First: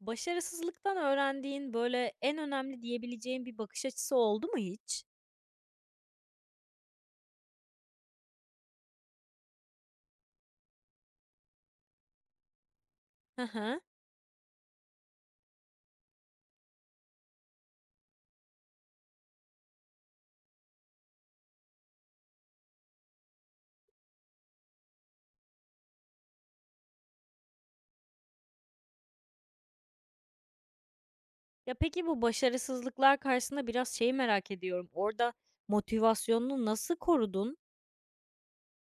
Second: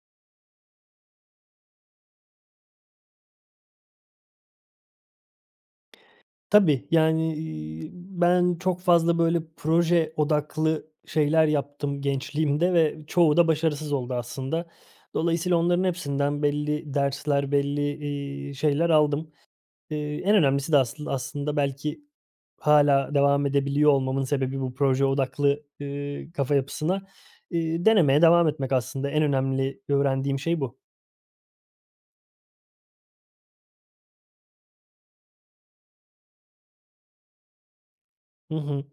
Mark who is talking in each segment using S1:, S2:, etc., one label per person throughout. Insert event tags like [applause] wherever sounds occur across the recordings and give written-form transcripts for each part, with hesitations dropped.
S1: Başarısızlıktan öğrendiğin, böyle, en önemli diyebileceğin bir bakış açısı oldu mu hiç?
S2: Tabii, yani, ben çok fazla böyle proje odaklı şeyler yaptım gençliğimde ve çoğu
S1: Hı
S2: da
S1: hı.
S2: başarısız oldu aslında. Dolayısıyla onların hepsinden belli dersler, belli şeyler aldım. En önemlisi de aslında belki hala devam edebiliyor olmamın sebebi bu proje odaklı, kafa yapısına, denemeye devam etmek aslında en önemli öğrendiğim şey bu.
S1: Ya, peki bu başarısızlıklar karşısında biraz şeyi merak ediyorum. Orada motivasyonunu nasıl korudun?
S2: Hı hı.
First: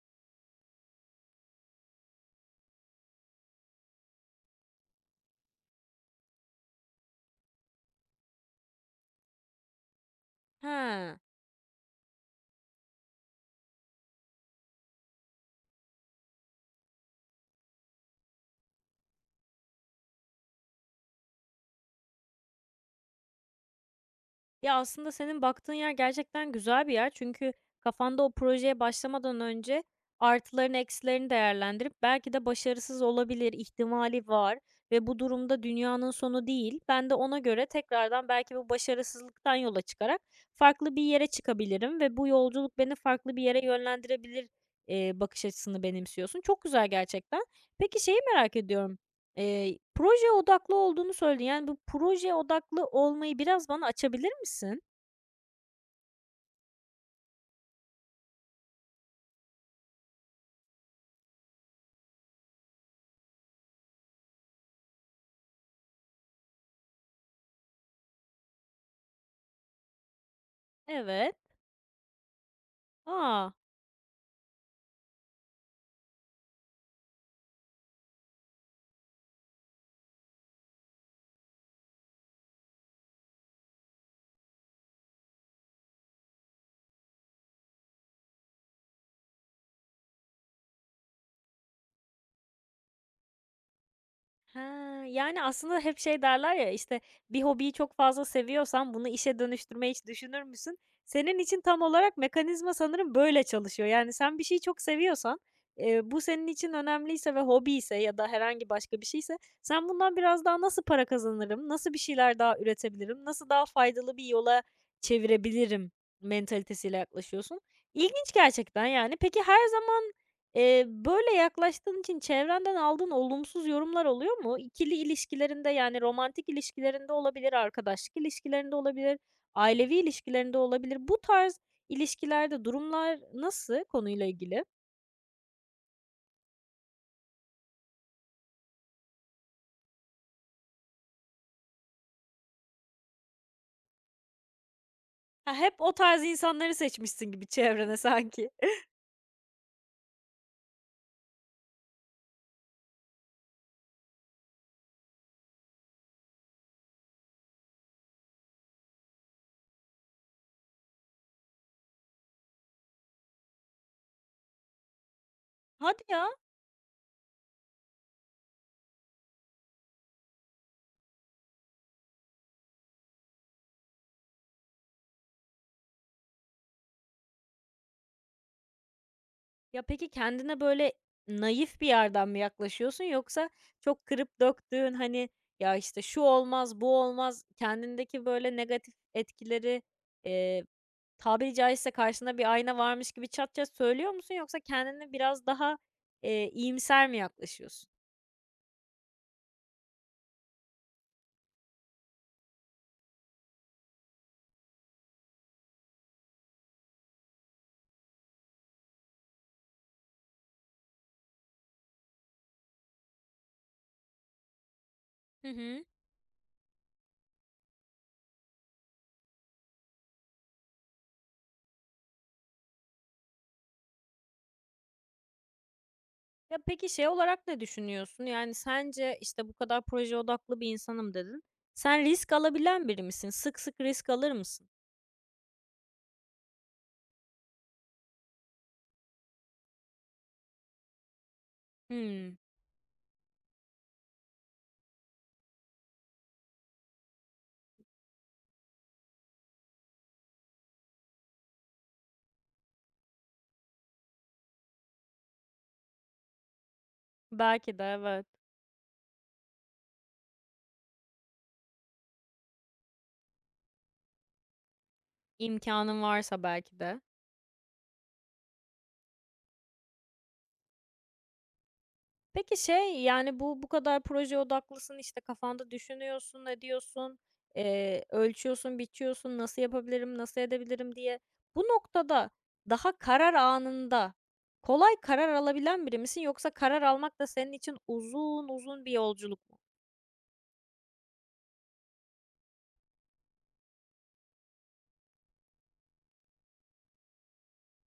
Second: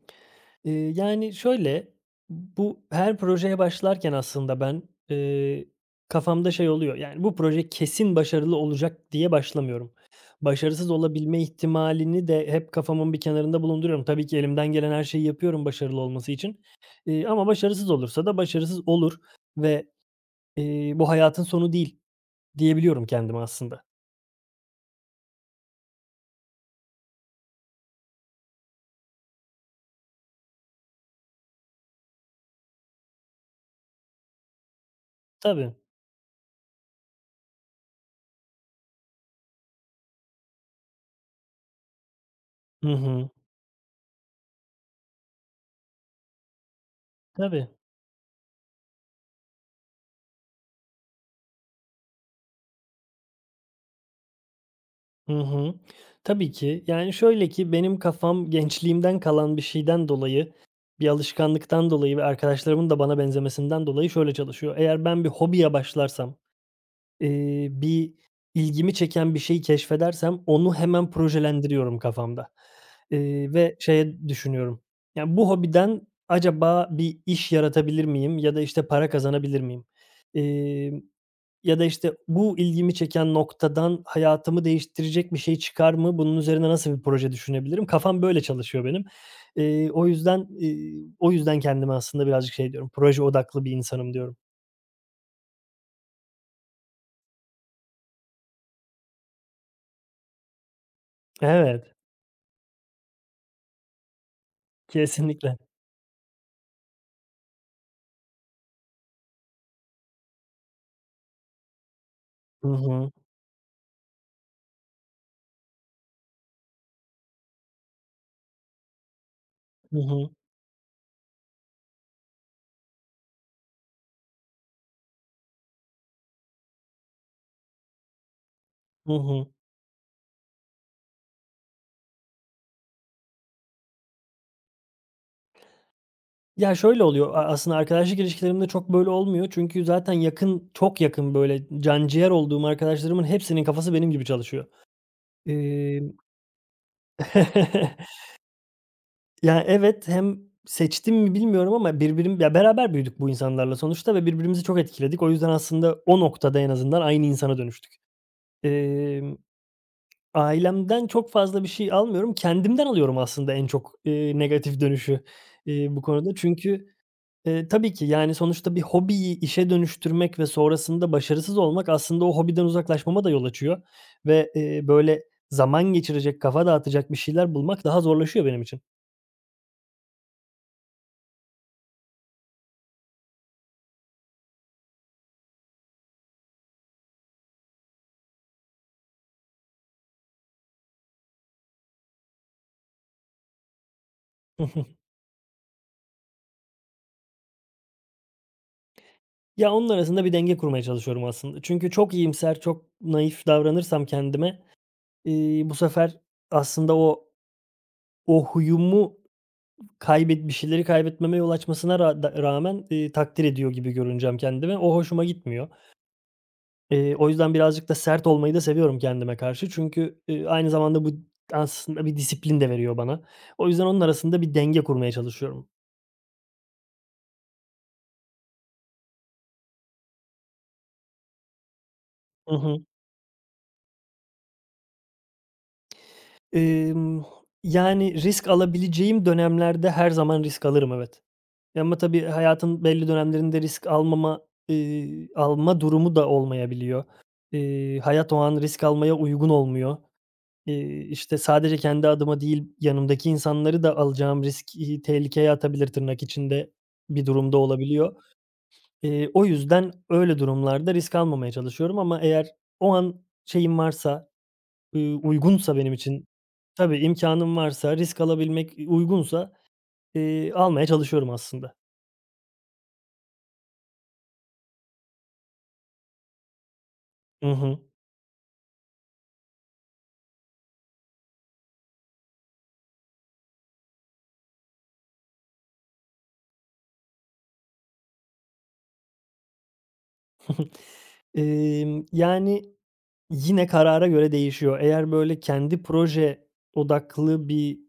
S2: Yani, şöyle, bu her projeye başlarken aslında ben, eee, kafamda şey oluyor, yani, bu proje kesin başarılı olacak diye başlamıyorum. Başarısız
S1: He.
S2: olabilme ihtimalini de hep kafamın bir kenarında bulunduruyorum. Tabii ki elimden gelen her şeyi yapıyorum başarılı olması için, ama başarısız olursa da başarısız olur ve, bu hayatın sonu değil diyebiliyorum kendime aslında.
S1: Ya, aslında senin baktığın yer gerçekten güzel bir yer. Çünkü kafanda o projeye başlamadan önce artılarını, eksilerini değerlendirip belki de başarısız olabilir ihtimali var ve bu durumda
S2: Tabii.
S1: dünyanın sonu değil. Ben de ona göre tekrardan belki bu başarısızlıktan yola çıkarak farklı bir yere çıkabilirim ve bu yolculuk
S2: Hı
S1: beni
S2: hı.
S1: farklı bir yere yönlendirebilir, bakış açısını benimsiyorsun. Çok güzel gerçekten.
S2: Tabii.
S1: Peki şeyi merak ediyorum. Proje odaklı olduğunu söyledin. Yani, bu proje odaklı olmayı biraz bana açabilir misin?
S2: Hı hı. Tabii ki. Yani, şöyle ki benim kafam gençliğimden kalan bir şeyden dolayı, bir alışkanlıktan dolayı ve arkadaşlarımın da bana benzemesinden dolayı şöyle çalışıyor. Eğer ben bir hobiye başlarsam bir ilgimi çeken bir şeyi keşfedersem onu hemen
S1: Evet.
S2: projelendiriyorum kafamda,
S1: Aa.
S2: ve şeye düşünüyorum, yani, bu hobiden acaba bir iş yaratabilir miyim ya da, işte, para kazanabilir miyim? Emm, Ya da, işte, bu ilgimi çeken noktadan hayatımı değiştirecek bir şey çıkar mı? Bunun üzerine nasıl bir proje düşünebilirim? Kafam böyle çalışıyor benim. O yüzden kendime aslında birazcık şey diyorum, proje odaklı bir insanım diyorum.
S1: He, yani, aslında hep şey derler ya, işte, bir hobiyi çok fazla seviyorsan bunu işe dönüştürmeyi hiç düşünür müsün? Senin için tam
S2: Evet,
S1: olarak mekanizma sanırım böyle çalışıyor. Yani, sen bir şeyi çok seviyorsan,
S2: kesinlikle.
S1: bu senin için önemliyse ve hobiyse ya da herhangi başka bir şeyse sen bundan biraz daha nasıl para kazanırım, nasıl bir şeyler daha
S2: Hı hı.
S1: üretebilirim, nasıl daha faydalı bir yola çevirebilirim mentalitesiyle yaklaşıyorsun. İlginç gerçekten, yani. Peki her
S2: Hı
S1: zaman
S2: hı.
S1: Böyle yaklaştığın için çevrenden aldığın olumsuz yorumlar oluyor mu? İkili ilişkilerinde, yani romantik ilişkilerinde olabilir, arkadaşlık ilişkilerinde
S2: Hı
S1: olabilir,
S2: hı.
S1: ailevi ilişkilerinde olabilir. Bu tarz ilişkilerde durumlar nasıl konuyla ilgili?
S2: Ya, şöyle oluyor, aslında arkadaşlık ilişkilerimde çok böyle olmuyor. Çünkü zaten yakın, çok yakın böyle canciğer olduğum arkadaşlarımın hepsinin kafası benim gibi çalışıyor.
S1: Ha, hep o
S2: Emm,
S1: tarz insanları seçmişsin gibi çevrene sanki.
S2: Ya, [laughs] evet, hem seçtim mi bilmiyorum ama ya, beraber büyüdük bu insanlarla sonuçta ve birbirimizi çok etkiledik. O yüzden aslında o noktada en azından aynı insana dönüştük. Emm, Ailemden çok fazla bir şey almıyorum. Kendimden alıyorum aslında en çok, negatif dönüşü,
S1: [laughs]
S2: bu
S1: Hadi ya!
S2: konuda. Çünkü tabii ki, yani, sonuçta bir hobiyi işe dönüştürmek ve sonrasında başarısız olmak aslında o hobiden uzaklaşmama da yol açıyor ve, böyle, zaman geçirecek, kafa dağıtacak bir şeyler bulmak daha zorlaşıyor benim için.
S1: Ya, peki kendine, böyle, naif bir yerden mi yaklaşıyorsun yoksa çok kırıp döktüğün, hani, "Ya, işte, şu olmaz, bu olmaz." kendindeki, böyle, negatif etkileri, eee, tabiri caizse karşında bir ayna varmış gibi çat çat söylüyor musun yoksa
S2: Hı hı.
S1: kendine biraz daha, iyimser mi yaklaşıyorsun?
S2: Ya, onun arasında bir denge kurmaya çalışıyorum aslında. Çünkü çok iyimser, çok naif davranırsam kendime bu sefer aslında o huyumu bir şeyleri kaybetmeme yol açmasına ra da rağmen, takdir ediyor gibi görüneceğim kendime. O hoşuma
S1: Hı
S2: gitmiyor.
S1: hı.
S2: O yüzden birazcık da sert olmayı da seviyorum kendime karşı. Çünkü, aynı zamanda bu aslında bir disiplin de veriyor bana. O yüzden onun arasında bir denge kurmaya çalışıyorum.
S1: Ya, peki şey olarak ne düşünüyorsun? Yani, sence, işte, "Bu kadar proje odaklı bir insanım." dedin. Sen risk
S2: Hı hı.
S1: alabilen biri misin? Sık sık risk alır mısın?
S2: Emm, Yani risk alabileceğim dönemlerde her zaman risk alırım, evet. Ya, ama tabii
S1: Hımm.
S2: hayatın belli dönemlerinde alma durumu da olmayabiliyor. Hayat o an risk almaya uygun olmuyor. İşte, sadece kendi adıma değil, yanımdaki insanları da alacağım risk, tehlikeye atabilir tırnak içinde bir durumda
S1: Belki de
S2: olabiliyor.
S1: evet.
S2: O yüzden öyle durumlarda risk almamaya çalışıyorum ama eğer o an şeyim varsa, uygunsa benim
S1: İmkânın
S2: için
S1: varsa belki
S2: Tabii,
S1: de.
S2: imkanım varsa, risk alabilmek, uygunsa, almaya çalışıyorum aslında.
S1: Peki şey, yani, bu kadar proje odaklısın, işte, kafanda düşünüyorsun, ediyorsun,
S2: Hı hı.
S1: ölçüyorsun, biçiyorsun, nasıl yapabilirim, nasıl edebilirim diye. Bu noktada daha karar anında kolay karar alabilen biri misin yoksa karar almak da senin için uzun uzun bir yolculuk mu?
S2: [laughs] Yani, yine karara göre değişiyor. Eğer, böyle, odaklı bir,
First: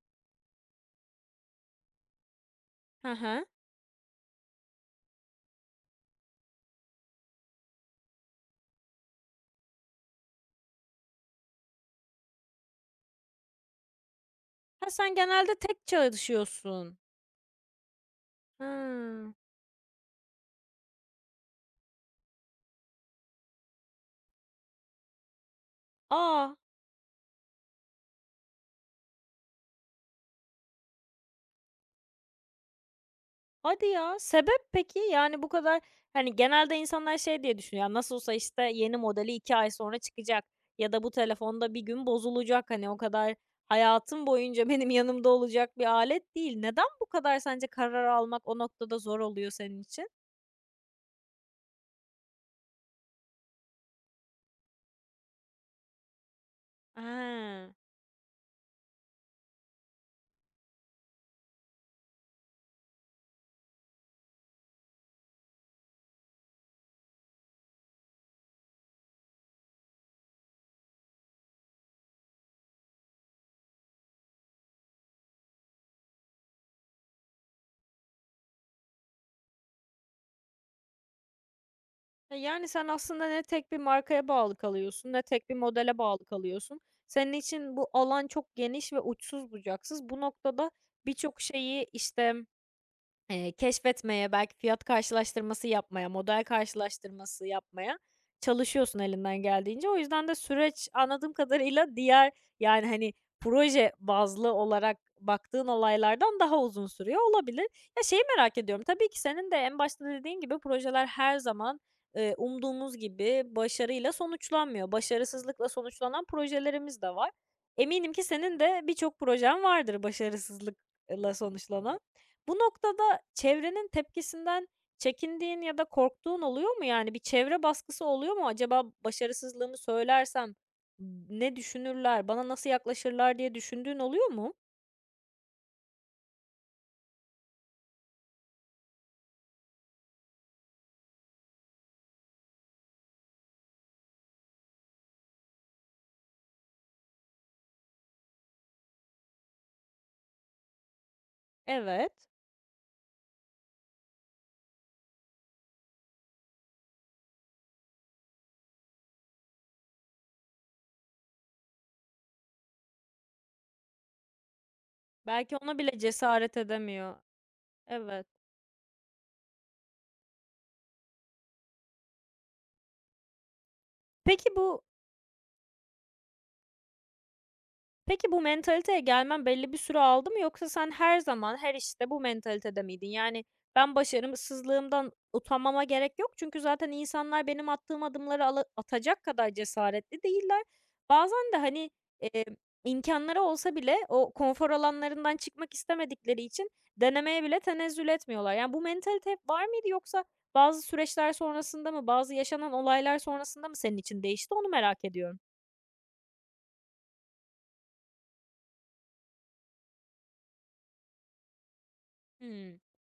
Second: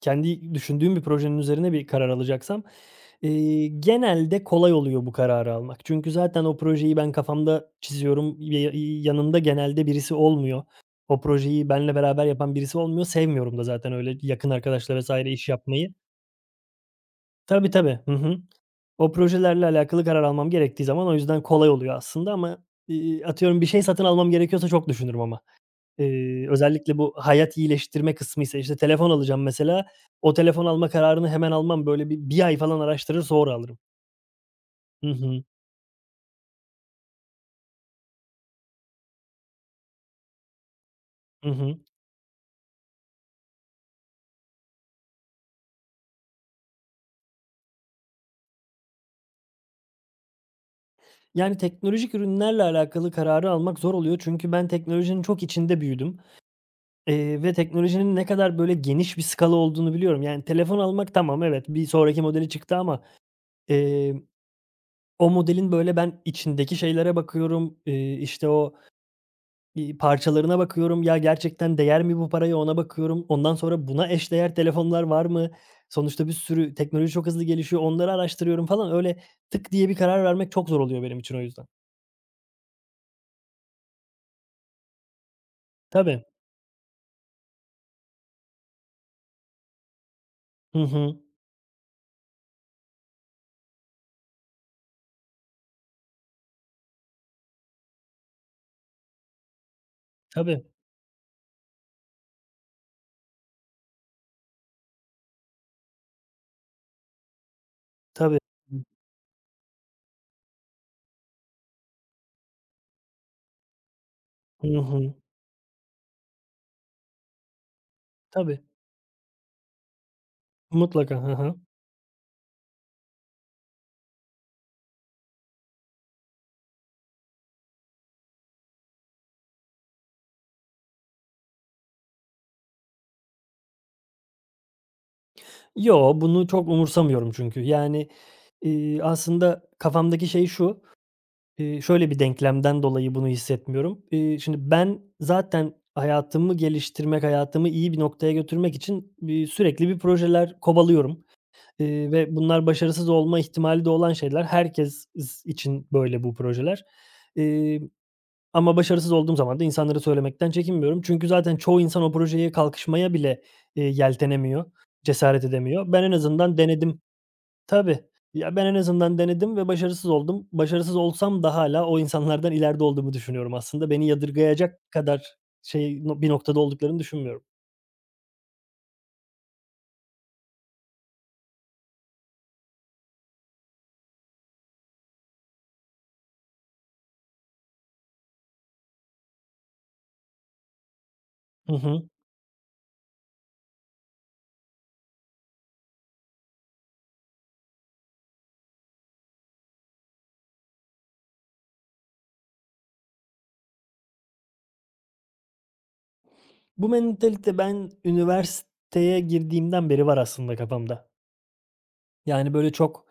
S2: kendi düşündüğüm bir projenin üzerine bir karar alacaksam,
S1: Hı hı.
S2: genelde kolay oluyor bu kararı almak. Çünkü zaten o projeyi ben kafamda çiziyorum. Ya yanımda genelde birisi olmuyor. O projeyi benimle beraber yapan birisi olmuyor. Sevmiyorum da zaten öyle yakın
S1: Ha,
S2: arkadaşla
S1: sen
S2: vs. iş
S1: genelde tek
S2: yapmayı.
S1: çalışıyorsun.
S2: Tabii, tabii. Hı hı. O
S1: Hıı.
S2: projelerle alakalı karar almam gerektiği zaman o yüzden kolay oluyor aslında ama, atıyorum bir şey satın almam gerekiyorsa çok düşünürüm ama.
S1: A!
S2: Özellikle bu hayat iyileştirme kısmıysa, işte, telefon alacağım mesela, o telefon alma kararını hemen almam. Böyle bir ay falan araştırır sonra alırım.
S1: Hadi ya, sebep peki?
S2: Hı
S1: Yani
S2: hı.
S1: bu kadar hani genelde insanlar şey diye düşünüyor, "Ya, nasıl olsa işte yeni modeli 2 ay sonra çıkacak ya da bu
S2: Hı
S1: telefonda
S2: hı.
S1: bir gün bozulacak. Hani o kadar hayatım boyunca [laughs] benim yanımda olacak bir alet değil." Neden bu kadar sence karar almak o noktada zor oluyor senin için?
S2: Yani teknolojik ürünlerle alakalı kararı almak zor oluyor çünkü ben teknolojinin çok içinde büyüdüm, ve
S1: He.
S2: teknolojinin ne kadar böyle geniş bir skala olduğunu biliyorum. Yani telefon almak tamam evet, bir sonraki modeli çıktı ama, eee O modelin, böyle, ben içindeki şeylere bakıyorum, işte, parçalarına bakıyorum. Ya, gerçekten değer mi bu paraya, ona bakıyorum. Ondan sonra buna eşdeğer telefonlar var mı? Sonuçta bir sürü teknoloji çok hızlı gelişiyor. Onları araştırıyorum falan. Öyle tık diye bir karar vermek çok zor oluyor benim için o yüzden.
S1: E, yani sen aslında ne tek bir markaya bağlı kalıyorsun ne tek bir modele bağlı
S2: Tabii.
S1: kalıyorsun. Senin için bu alan çok geniş ve uçsuz bucaksız. Bu noktada
S2: Hı hı.
S1: birçok şeyi, işte keşfetmeye, belki fiyat karşılaştırması yapmaya, model karşılaştırması yapmaya çalışıyorsun elinden geldiğince. O yüzden de
S2: Tabii.
S1: süreç anladığım kadarıyla diğer, yani, hani, proje bazlı olarak baktığın olaylardan daha uzun sürüyor olabilir. Ya, şeyi
S2: Tabii.
S1: merak ediyorum, tabii ki senin de en başta dediğin gibi projeler her zaman, umduğumuz gibi başarıyla
S2: Hı
S1: sonuçlanmıyor.
S2: hı.
S1: Başarısızlıkla sonuçlanan projelerimiz de var. Eminim ki senin
S2: Tabii.
S1: de birçok projen vardır
S2: Mutlaka. Hı
S1: başarısızlıkla
S2: hı.
S1: sonuçlanan. Bu noktada çevrenin tepkisinden çekindiğin ya da korktuğun oluyor mu? Yani bir çevre baskısı oluyor mu? Acaba başarısızlığımı söylersem ne düşünürler, bana nasıl yaklaşırlar diye düşündüğün oluyor mu?
S2: Yo, bunu çok umursamıyorum çünkü. Yani, aslında kafamdaki şey şu şöyle bir denklemden dolayı bunu hissetmiyorum. Şimdi ben zaten hayatımı geliştirmek, hayatımı iyi bir noktaya götürmek için sürekli bir projeler kovalıyorum,
S1: Evet.
S2: ve bunlar başarısız olma ihtimali de olan şeyler. Herkes için böyle bu projeler. Eee, Ama başarısız olduğum zaman da insanlara söylemekten çekinmiyorum. Çünkü zaten çoğu insan o projeye kalkışmaya bile, yeltenemiyor, cesaret
S1: Belki ona
S2: edemiyor.
S1: bile
S2: Ben en
S1: cesaret
S2: azından denedim.
S1: edemiyor.
S2: Tabii.
S1: Evet.
S2: Ya, ben en azından denedim ve başarısız oldum. Başarısız olsam da hala o insanlardan ileride olduğumu düşünüyorum aslında. Beni
S1: Peki bu
S2: yadırgayacak kadar şey no bir noktada olduklarını düşünmüyorum.
S1: Peki bu mentaliteye gelmen belli bir süre aldı mı yoksa sen her zaman, her işte bu mentalitede miydin? Yani ben başarımsızlığımdan utanmama gerek yok çünkü zaten insanlar benim attığım adımları atacak kadar cesaretli değiller. Bazen de
S2: Hı
S1: hani
S2: hı.
S1: e, imkanları olsa bile o konfor alanlarından çıkmak istemedikleri için denemeye bile tenezzül etmiyorlar. Yani bu mentalite hep var mıydı yoksa bazı süreçler sonrasında mı, bazı yaşanan olaylar sonrasında mı senin için değişti onu merak ediyorum.
S2: Bu mentalite ben üniversiteye girdiğimden beri var aslında kafamda. Yani, böyle,
S1: Hmm.
S2: çok,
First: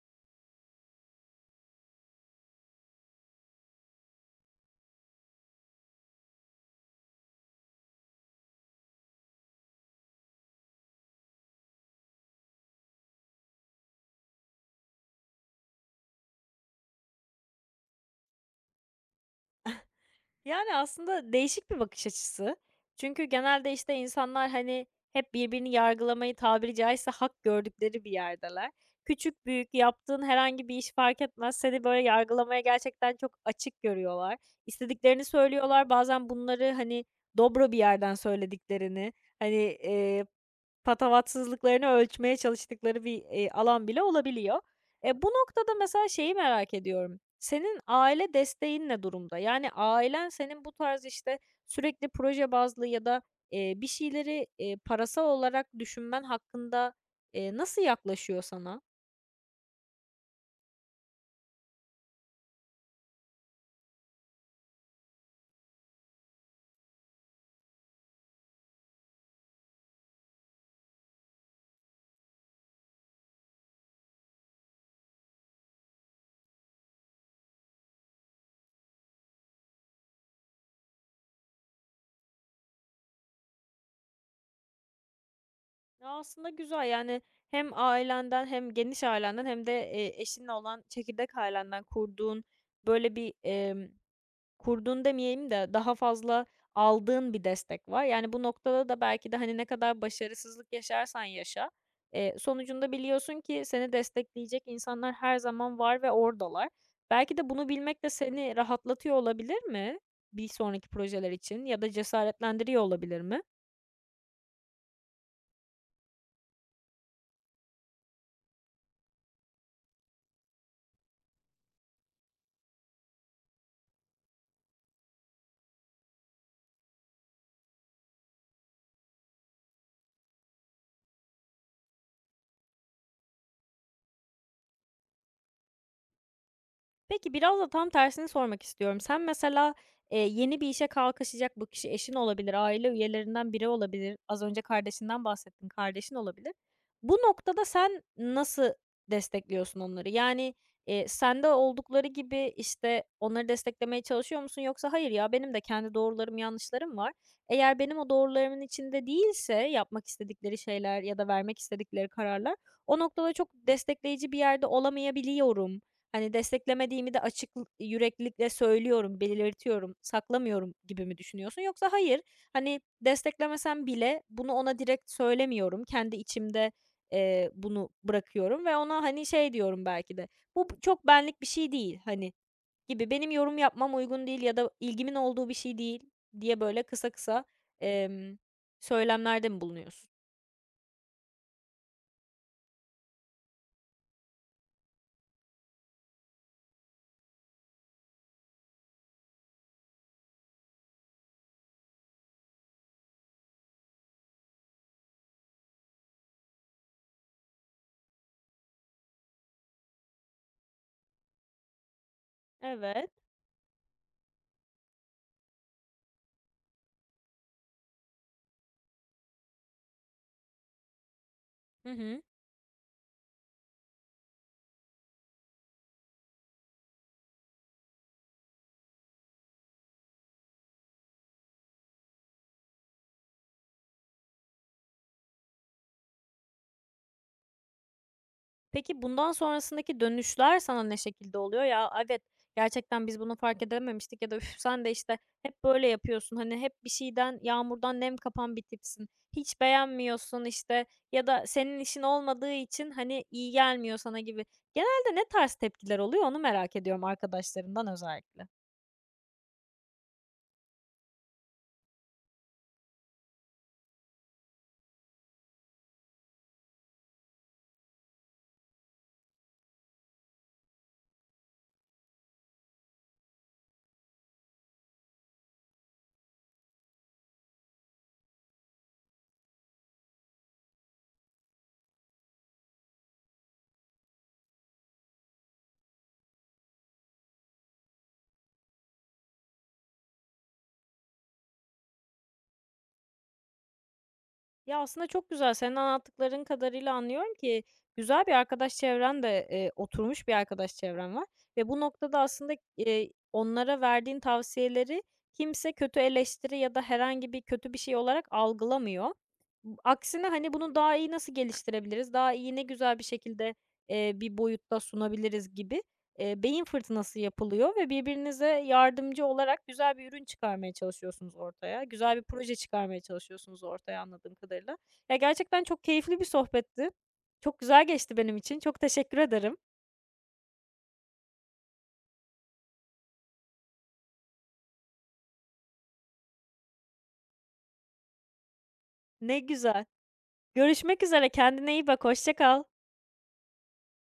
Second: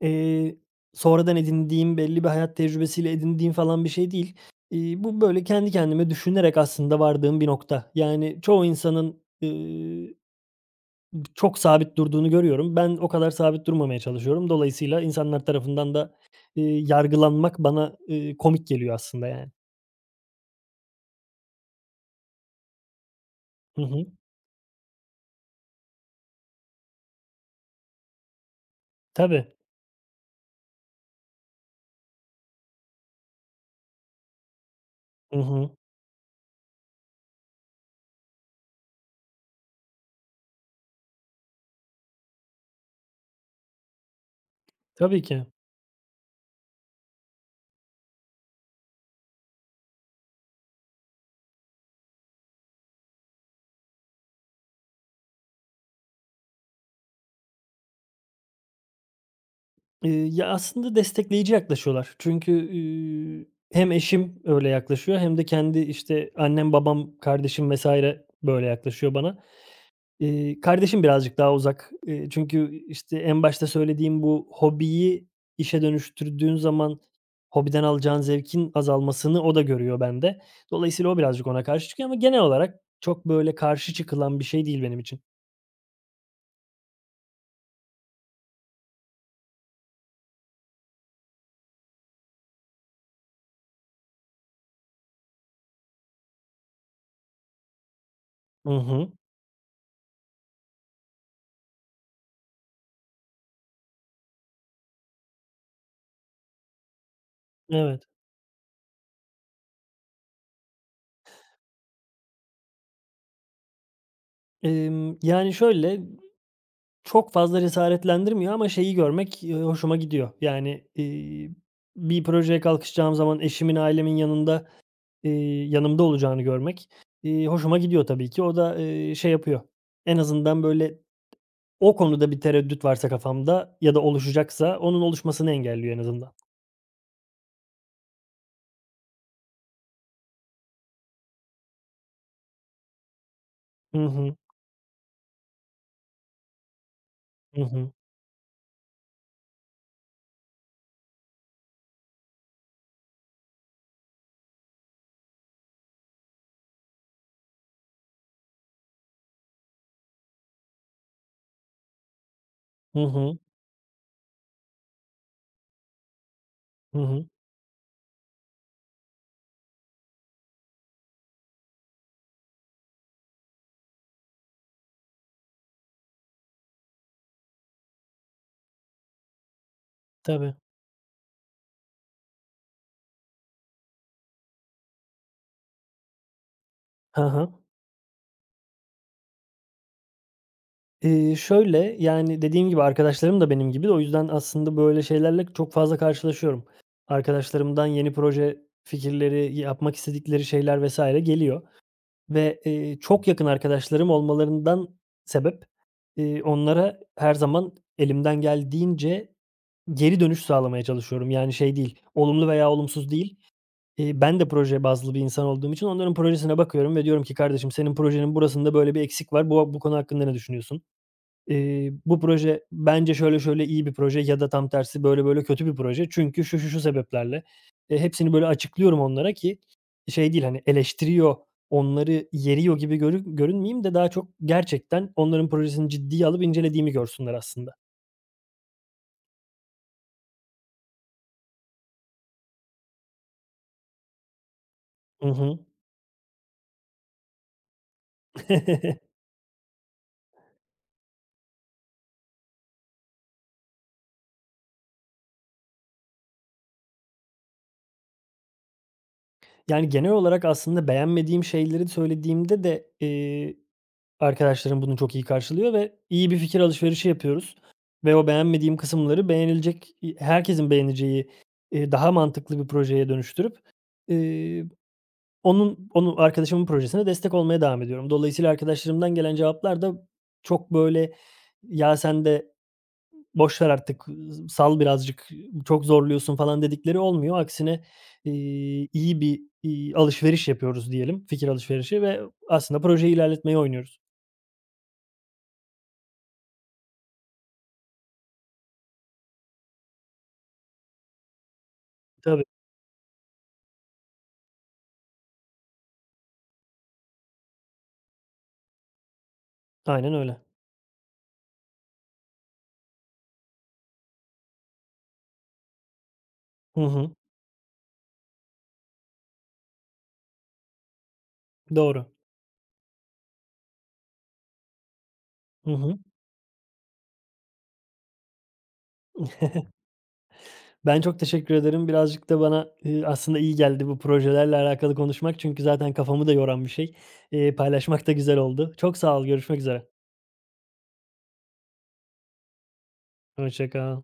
S2: eee, sonradan edindiğim, belli bir hayat tecrübesiyle edindiğim falan bir şey değil. Bu böyle kendi kendime düşünerek aslında vardığım bir nokta. Yani, çoğu insanın çok sabit durduğunu görüyorum. Ben o kadar sabit durmamaya çalışıyorum. Dolayısıyla insanlar tarafından da, yargılanmak bana, komik geliyor aslında yani.
S1: Yani, aslında değişik bir bakış açısı. Çünkü genelde,
S2: Hı
S1: işte,
S2: hı.
S1: insanlar, hani, hep birbirini yargılamayı tabiri caizse hak gördükleri bir yerdeler. Küçük
S2: Tabii.
S1: büyük yaptığın herhangi bir iş fark etmez, seni böyle yargılamaya gerçekten çok açık görüyorlar. İstediklerini
S2: Hı hı.
S1: söylüyorlar. Bazen bunları, hani, dobra bir yerden söylediklerini, hani, patavatsızlıklarını ölçmeye çalıştıkları bir, alan bile olabiliyor. E,
S2: Tabii
S1: bu
S2: ki.
S1: noktada mesela şeyi merak ediyorum. Senin aile desteğin ne durumda? Yani ailen senin bu tarz işte sürekli proje bazlı ya da e, bir şeyleri e, parasal olarak düşünmen hakkında e, nasıl yaklaşıyor sana?
S2: Ya, aslında destekleyici yaklaşıyorlar. Çünkü, hem eşim öyle yaklaşıyor hem de kendi, işte, annem, babam, kardeşim vs. böyle yaklaşıyor bana. Kardeşim birazcık daha uzak. Çünkü, işte, en başta söylediğim bu hobiyi işe dönüştürdüğün zaman hobiden alacağın zevkin azalmasını o da görüyor bende. Dolayısıyla o birazcık ona karşı çıkıyor ama genel olarak çok, böyle, karşı çıkılan bir şey değil benim için.
S1: Ya aslında güzel yani hem ailenden hem geniş ailenden hem de e, eşinle olan çekirdek ailenden kurduğun böyle bir Kurduğun demeyeyim de daha fazla aldığın bir destek var. Yani bu
S2: Hı
S1: noktada da
S2: hı.
S1: belki de, hani, ne kadar başarısızlık yaşarsan yaşa, sonucunda biliyorsun ki seni destekleyecek insanlar her zaman var ve oradalar. Belki de bunu bilmek
S2: Evet.
S1: de seni rahatlatıyor olabilir mi bir sonraki projeler için ya da cesaretlendiriyor olabilir mi?
S2: Yani, şöyle, çok fazla cesaretlendirmiyor ama şeyi görmek, hoşuma gidiyor. Yani, bir projeye kalkışacağım zaman eşimin, ailemin yanında yanımda olacağını görmek, hoşuma gidiyor tabii ki. O da, şey yapıyor, en azından böyle o konuda bir tereddüt varsa kafamda ya da oluşacaksa onun oluşmasını engelliyor en azından.
S1: Peki, biraz da tam tersini sormak istiyorum. Sen mesela, yeni bir işe kalkışacak bu kişi eşin olabilir, aile üyelerinden biri
S2: Hı
S1: olabilir,
S2: hı.
S1: az önce kardeşinden bahsettin, kardeşin olabilir. Bu
S2: Hı
S1: noktada
S2: hı.
S1: sen nasıl destekliyorsun onları? Yani, sende oldukları gibi, işte, onları desteklemeye çalışıyor musun yoksa hayır ya benim de kendi doğrularım, yanlışlarım var. Eğer benim o doğrularımın içinde değilse yapmak istedikleri şeyler ya da vermek istedikleri kararlar, o
S2: Hı
S1: noktada
S2: hı.
S1: çok destekleyici bir yerde olamayabiliyorum. Hani,
S2: Hı
S1: desteklemediğimi de
S2: hı.
S1: açık yüreklilikle söylüyorum, belirtiyorum, saklamıyorum gibi mi düşünüyorsun? Yoksa hayır, hani, desteklemesem bile bunu ona direkt söylemiyorum. Kendi içimde, bunu bırakıyorum ve ona, hani, şey diyorum belki de,
S2: Tabii.
S1: "Bu çok benlik bir şey değil." hani, gibi, "Benim yorum yapmam uygun değil ya da ilgimin olduğu bir şey değil." diye böyle kısa
S2: Hı
S1: kısa,
S2: hı.
S1: emm, söylemlerde mi bulunuyorsun?
S2: Şöyle, yani, dediğim gibi arkadaşlarım da benim gibi. O yüzden aslında böyle şeylerle çok fazla karşılaşıyorum. Arkadaşlarımdan yeni proje fikirleri, yapmak istedikleri şeyler vs. geliyor. Ve, çok yakın arkadaşlarım olmalarından sebep, onlara her zaman elimden geldiğince geri dönüş sağlamaya çalışıyorum. Yani şey değil, olumlu veya
S1: Evet.
S2: olumsuz değil. Ben de proje bazlı bir insan olduğum için onların projesine bakıyorum ve diyorum ki, "Kardeşim, senin projenin burasında böyle bir eksik var. Bu konu hakkında ne düşünüyorsun?"
S1: Hı
S2: Bu
S1: hı.
S2: proje bence şöyle şöyle iyi bir proje ya da tam tersi böyle böyle kötü bir proje. Çünkü şu şu şu sebeplerle. E, hepsini böyle açıklıyorum onlara ki şey değil hani eleştiriyor, onları yeriyor gibi görünmeyeyim de daha çok gerçekten onların projesini ciddiye alıp incelediğimi görsünler aslında.
S1: Peki bundan sonrasındaki dönüşler sana ne şekilde oluyor? "Ya, evet, gerçekten biz bunu fark edememiştik." ya da "Üf, sen de, işte,
S2: Hı hı.
S1: hep böyle yapıyorsun. Hani, hep bir şeyden, yağmurdan nem kapan bir tipsin.
S2: [laughs]
S1: Hiç beğenmiyorsun." işte, ya da "Senin işin olmadığı için, hani, iyi gelmiyor sana." gibi. Genelde ne tarz tepkiler oluyor, onu merak ediyorum arkadaşlarından özellikle.
S2: Yani genel olarak aslında beğenmediğim şeyleri söylediğimde de, arkadaşlarım bunu çok iyi karşılıyor ve iyi bir fikir alışverişi yapıyoruz ve o beğenmediğim kısımları beğenilecek, i herkesin beğeneceği, daha mantıklı bir projeye dönüştürüp, eee, onu arkadaşımın projesine destek olmaya devam ediyorum. Dolayısıyla arkadaşlarımdan gelen cevaplar da çok böyle, "Ya, sen de boş ver artık, sal birazcık, çok zorluyorsun." falan dedikleri olmuyor. Aksine, iyi bir, alışveriş yapıyoruz diyelim, fikir alışverişi ve aslında projeyi ilerletmeyi oynuyoruz.
S1: Ya, aslında çok güzel. Senin anlattıkların kadarıyla anlıyorum ki güzel bir arkadaş çevren de, oturmuş bir arkadaş çevren var ve bu noktada
S2: Tabii.
S1: aslında, onlara verdiğin tavsiyeleri kimse kötü eleştiri ya da herhangi bir kötü bir şey olarak algılamıyor.
S2: Aynen
S1: Aksine,
S2: öyle.
S1: hani, bunu daha iyi nasıl geliştirebiliriz, daha iyi ne güzel bir şekilde, bir boyutta sunabiliriz gibi, beyin
S2: Hı hı.
S1: fırtınası yapılıyor ve birbirinize yardımcı olarak güzel bir ürün çıkarmaya çalışıyorsunuz ortaya.
S2: Doğru.
S1: Güzel bir proje çıkarmaya çalışıyorsunuz ortaya anladığım kadarıyla. Ya, gerçekten
S2: Hı
S1: çok
S2: hı.
S1: keyifli bir sohbetti. Çok güzel geçti benim için. Çok teşekkür ederim.
S2: Ben çok teşekkür ederim. Birazcık da bana, aslında iyi geldi bu projelerle alakalı konuşmak. Çünkü zaten kafamı da yoran bir şey. Paylaşmak da güzel oldu. Çok sağ ol,
S1: Ne
S2: görüşmek
S1: güzel.
S2: üzere.
S1: Görüşmek üzere, kendine iyi bak, hoşça kal.
S2: Hoşça kal.